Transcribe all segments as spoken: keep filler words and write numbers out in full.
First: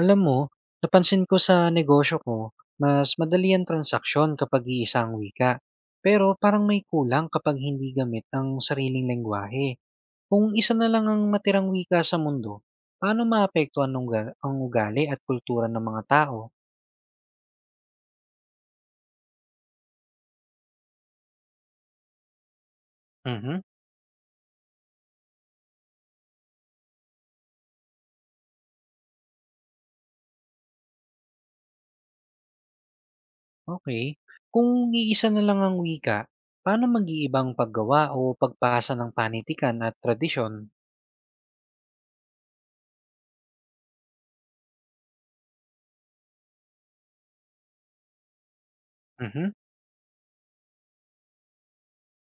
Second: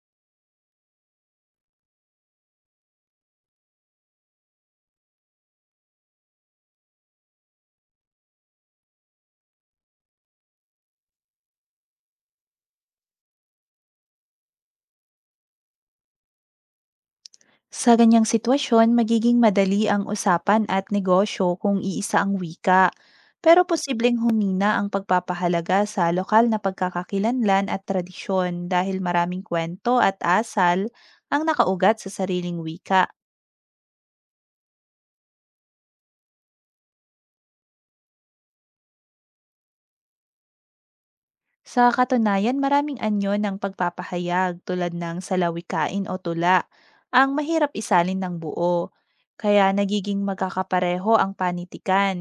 Alam mo, napansin ko sa negosyo ko, mas madali ang transaksyon kapag iisa ang wika. Pero parang may kulang kapag hindi gamit ang sariling lengguwahe. Kung isa na lang ang matirang wika sa mundo, paano maapektuhan ang uga- ang ugali at kultura ng mga tao? Sa ganyang sitwasyon, magiging madali ang usapan at negosyo kung iisa ang wika. Mhm. Pero posibleng humina ang pagpapahalaga sa lokal na pagkakakilanlan at tradisyon dahil maraming kwento at asal ang nakaugat sa sariling wika. Okay. Kung iisa na lang ang wika, paano mag-iibang paggawa o pagpasa ng panitikan at tradisyon? Sa katunayan, maraming anyo ng pagpapahayag tulad ng salawikain o tula ang mahirap isalin ng buo, Mhm. kaya nagiging magkakapareho ang panitikan,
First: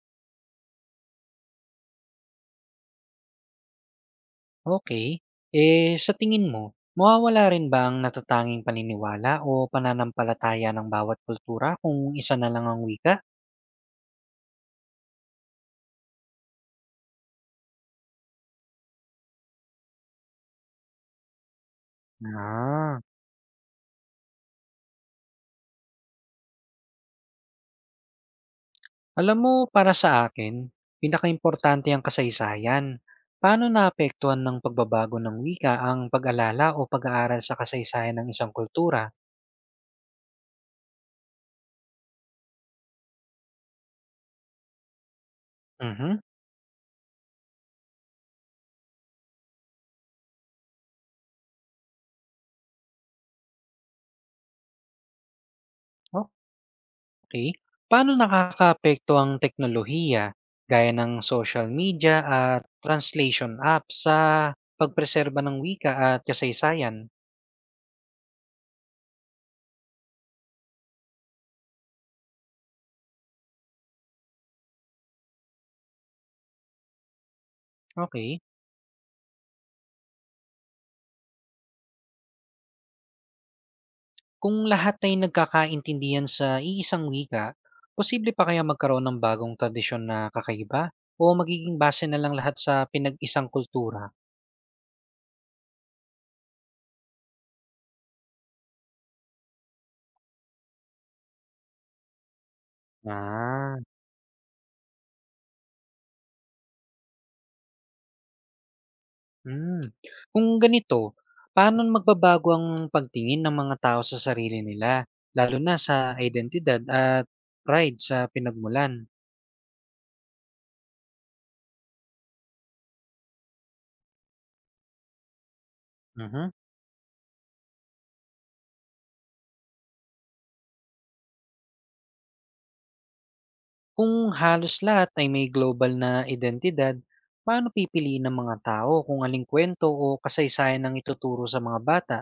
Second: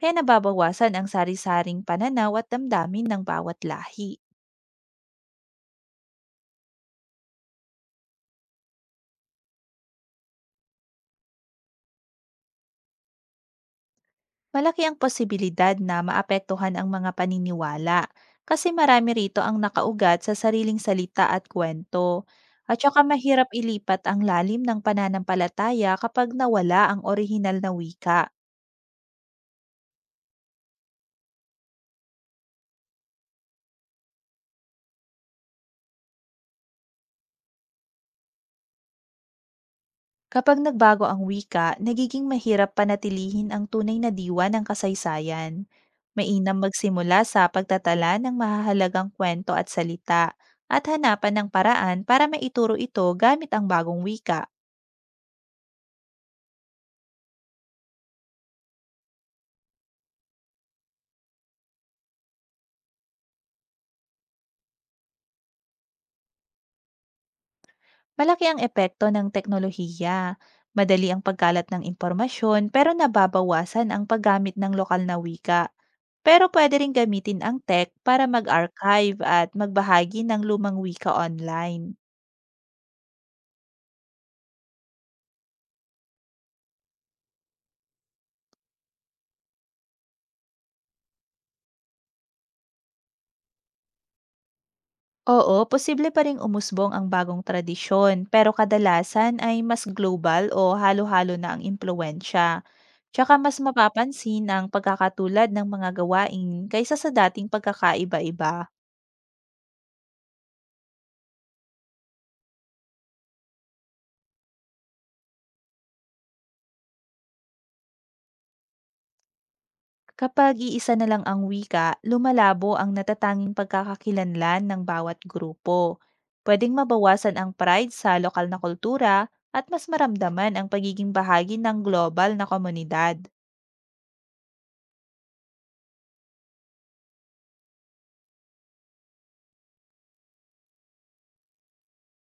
kaya nababawasan ang sari-saring pananaw at damdamin ng bawat lahi. Okay. Eh, sa tingin mo, mawawala rin ba ang natatanging paniniwala o pananampalataya ng bawat kultura kung isa na lang ang wika? Malaki ang posibilidad na maapektuhan ang mga paniniwala kasi marami rito ang nakaugat sa sariling salita at kwento. At Ah, saka mahirap ilipat ang lalim ng pananampalataya kapag nawala ang orihinal na wika. alam mo, para sa akin, pinakaimportante ang kasaysayan. Paano naapektuhan ng pagbabago ng wika ang pag-alala o pag-aaral sa kasaysayan ng isang kultura? Kapag nagbago ang wika, nagiging mahirap panatilihin ang tunay na diwa ng kasaysayan. Mhm. Mainam magsimula sa pagtatala ng mahahalagang kwento at salita at hanapan ng paraan para maituro ito gamit ang bagong wika. o Okey. Paano nakakaapekto ang teknolohiya, gaya ng social media at translation apps sa pagpreserba ng wika at kasaysayan? Malaki ang epekto ng teknolohiya. Madali ang pagkalat ng impormasyon pero nababawasan ang paggamit ng lokal na wika. Pero pwede rin gamitin ang tech para Okey. mag-archive at magbahagi ng lumang wika online. Kung lahat ay nagkakaintindihan sa iisang wika, posible pa kaya magkaroon ng bagong tradisyon na kakaiba o magiging base na lang lahat sa pinag-isang kultura? Oo, posible pa ring umusbong ang bagong tradisyon, pero kadalasan ay mas global o halo-halo na ang impluensya. Tsaka mas Ah. mapapansin ang pagkakatulad ng mga gawain kaysa sa dating pagkakaiba-iba. Hmm, kung ganito, paano magbabago ang pagtingin ng mga tao sa sarili nila, lalo na sa identidad at pride sa pinagmulan? Kapag iisa na lang ang wika, lumalabo ang natatanging pagkakakilanlan ng bawat grupo. Mhm. Pwedeng mabawasan ang pride sa lokal na kultura at mas maramdaman ang pagiging bahagi ng global na komunidad. Kung halos lahat ay may global na identidad, paano pipiliin ng mga tao kung aling kwento o kasaysayan ang ituturo sa mga bata?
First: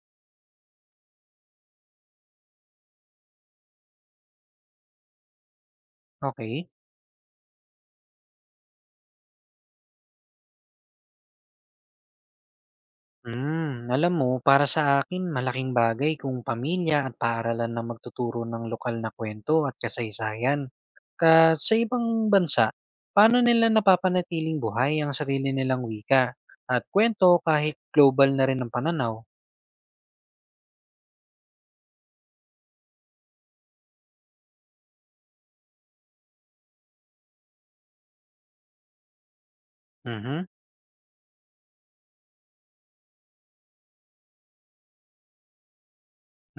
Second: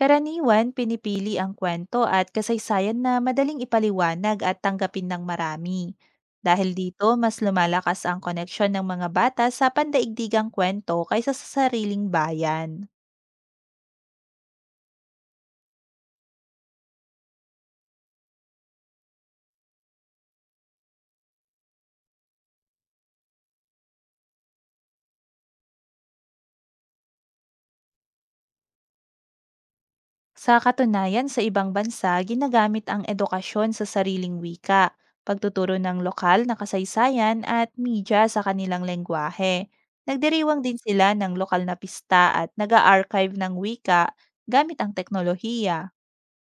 Karaniwan, pinipili ang kwento at kasaysayan na madaling ipaliwanag at tanggapin ng marami. Okay. Dahil dito, mas lumalakas ang koneksyon ng mga bata sa pandaigdigang kwento kaysa sa sariling bayan. Hmm, alam mo, para sa akin malaking bagay kung pamilya at paaralan na magtuturo ng lokal na kwento at kasaysayan. Ka sa ibang bansa, paano nila napapanatiling buhay ang sarili nilang wika at kwento kahit global na rin ang pananaw? Sa katunayan, sa ibang bansa, ginagamit ang edukasyon sa sariling wika, pagtuturo ng lokal na kasaysayan at media sa kanilang lengguwahe. Mhm. Nagdiriwang din sila ng lokal na pista at nag-archive ng wika gamit ang teknolohiya.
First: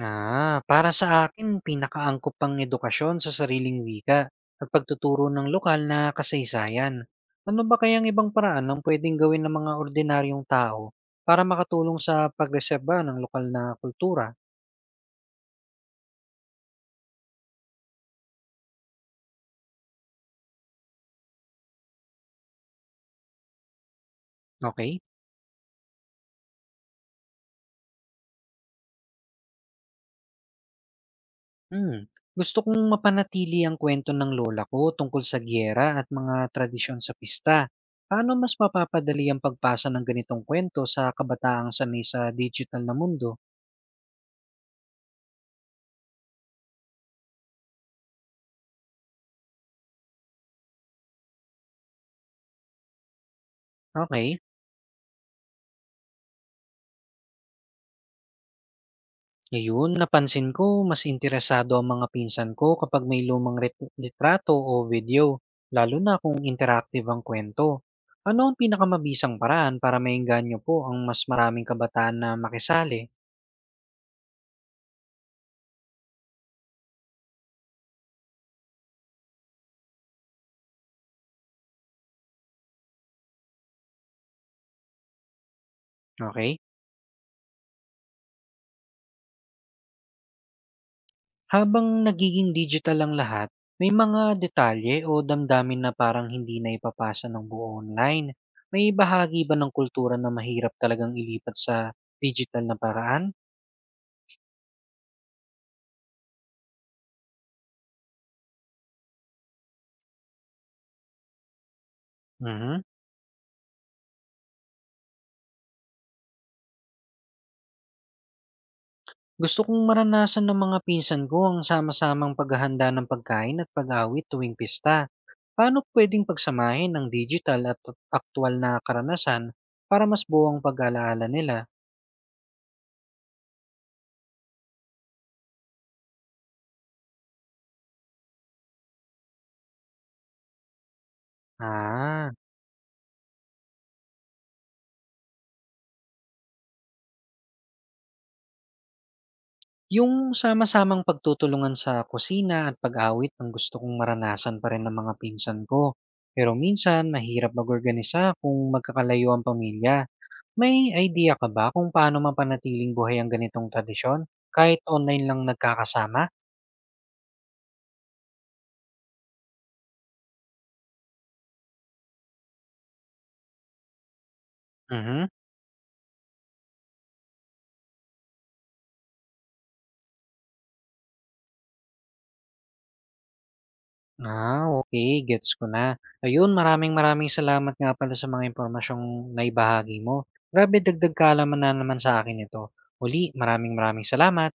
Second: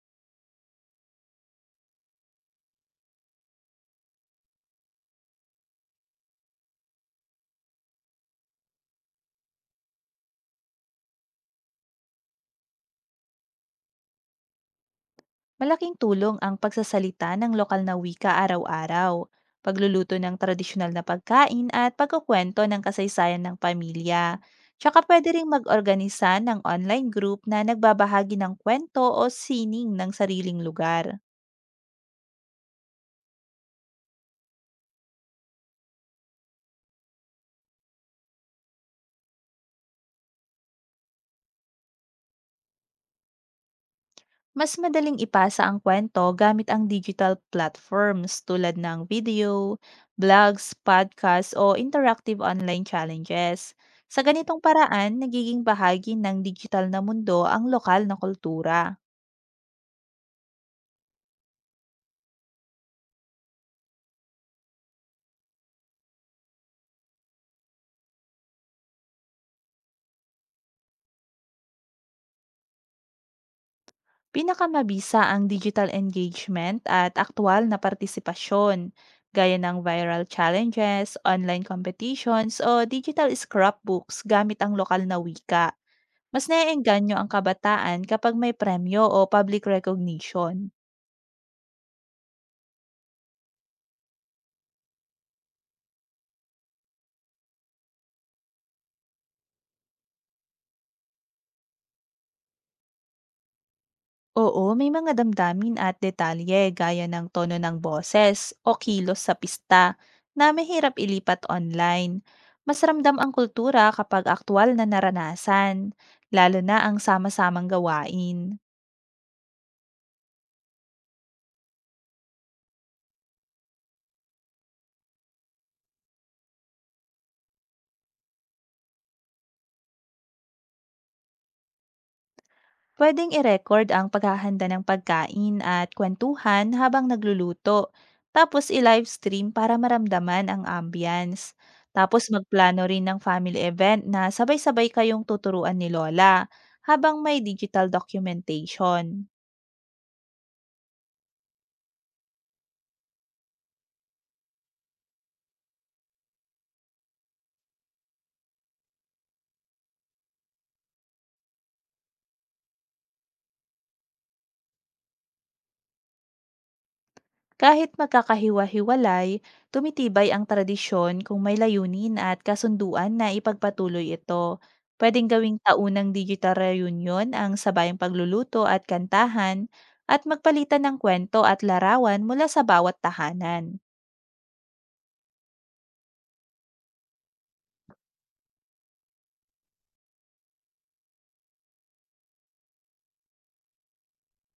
Ah, para sa akin pinakaangkop ang edukasyon sa sariling wika at pagtuturo ng lokal na kasaysayan. Ano ba kayang ibang paraan ang pwedeng gawin ng mga ordinaryong tao para makatulong sa pagreserba ng lokal na kultura? Malaking tulong ang pagsasalita ng lokal na wika araw-araw, pagluluto ng tradisyonal na pagkain at pagkukwento ng kasaysayan ng pamilya. Tsaka Okay? pwede rin mag-organisa ng online group na nagbabahagi ng kwento o sining ng sariling lugar. Hmm. Gusto kong mapanatili ang kwento ng lola ko tungkol sa giyera at mga tradisyon sa pista. Paano mas mapapadali ang pagpasa ng ganitong kwento sa kabataang sanay sa digital na mundo? Mas madaling ipasa ang kwento gamit ang digital platforms tulad ng video, blogs, podcasts o interactive online challenges. Sa Okay. ganitong paraan, nagiging bahagi ng digital na mundo ang lokal na kultura. Ayun, napansin ko mas interesado ang mga pinsan ko kapag may lumang rit- litrato o video, lalo na kung interactive ang kwento. Ano ang pinakamabisang paraan para maengganyo po ang mas maraming kabataan na makisali? Pinakamabisa ang digital engagement at aktual na partisipasyon, gaya ng viral challenges, online competitions o digital scrapbooks gamit ang lokal na wika. Mas Okay? naeengganyo ang kabataan kapag may premyo o public recognition. Habang nagiging digital ang lahat, may mga detalye o damdamin na parang hindi na ipapasa ng buo online. May bahagi ba ng kultura na mahirap talagang ilipat sa digital na paraan? Oo, may mga damdamin at detalye gaya ng tono ng boses o kilos sa pista na mahirap ilipat online. Mas Mhm. ramdam ang kultura kapag aktwal na naranasan, lalo na ang sama-samang gawain. Gusto kong maranasan ng mga pinsan ko ang sama-samang paghahanda ng pagkain at pag-awit tuwing pista. Paano pwedeng pagsamahin ang digital at aktwal na karanasan para mas buo ang pag-alaala nila? Pwedeng i-record ang paghahanda ng pagkain at kwentuhan habang nagluluto. Tapos i-livestream para maramdaman ang ambience. Tapos Ah, magplano rin ng family event na sabay-sabay kayong tuturuan ni Lola habang may digital documentation. yung sama-samang pagtutulungan sa kusina at pag-awit ang gusto kong maranasan pa rin ng mga pinsan ko. Pero minsan, mahirap mag-organisa kung magkakalayo ang pamilya. May idea ka ba kung paano mapanatiling buhay ang ganitong tradisyon kahit online lang nagkakasama? Kahit magkakahiwa-hiwalay, tumitibay ang tradisyon kung may layunin at kasunduan na ipagpatuloy ito. Pwedeng Mhm. gawing taunang digital reunion ang sabayang pagluluto at kantahan at magpalitan ng kwento at larawan mula sa bawat tahanan. Ah, okay, gets ko na. Ayun, maraming maraming salamat nga pala sa mga impormasyong naibahagi mo. Grabe, dagdag kaalaman na naman sa akin nito. Uli, maraming maraming salamat.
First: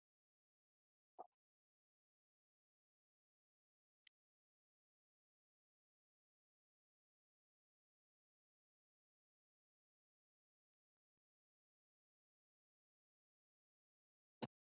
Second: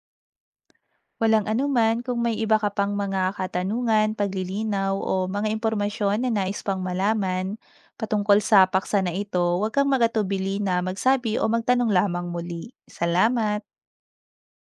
Walang anuman kung may iba ka pang mga katanungan, paglilinaw o mga impormasyon na nais pang malaman patungkol sa paksa na ito, huwag kang magatubili na magsabi o magtanong lamang muli. Salamat!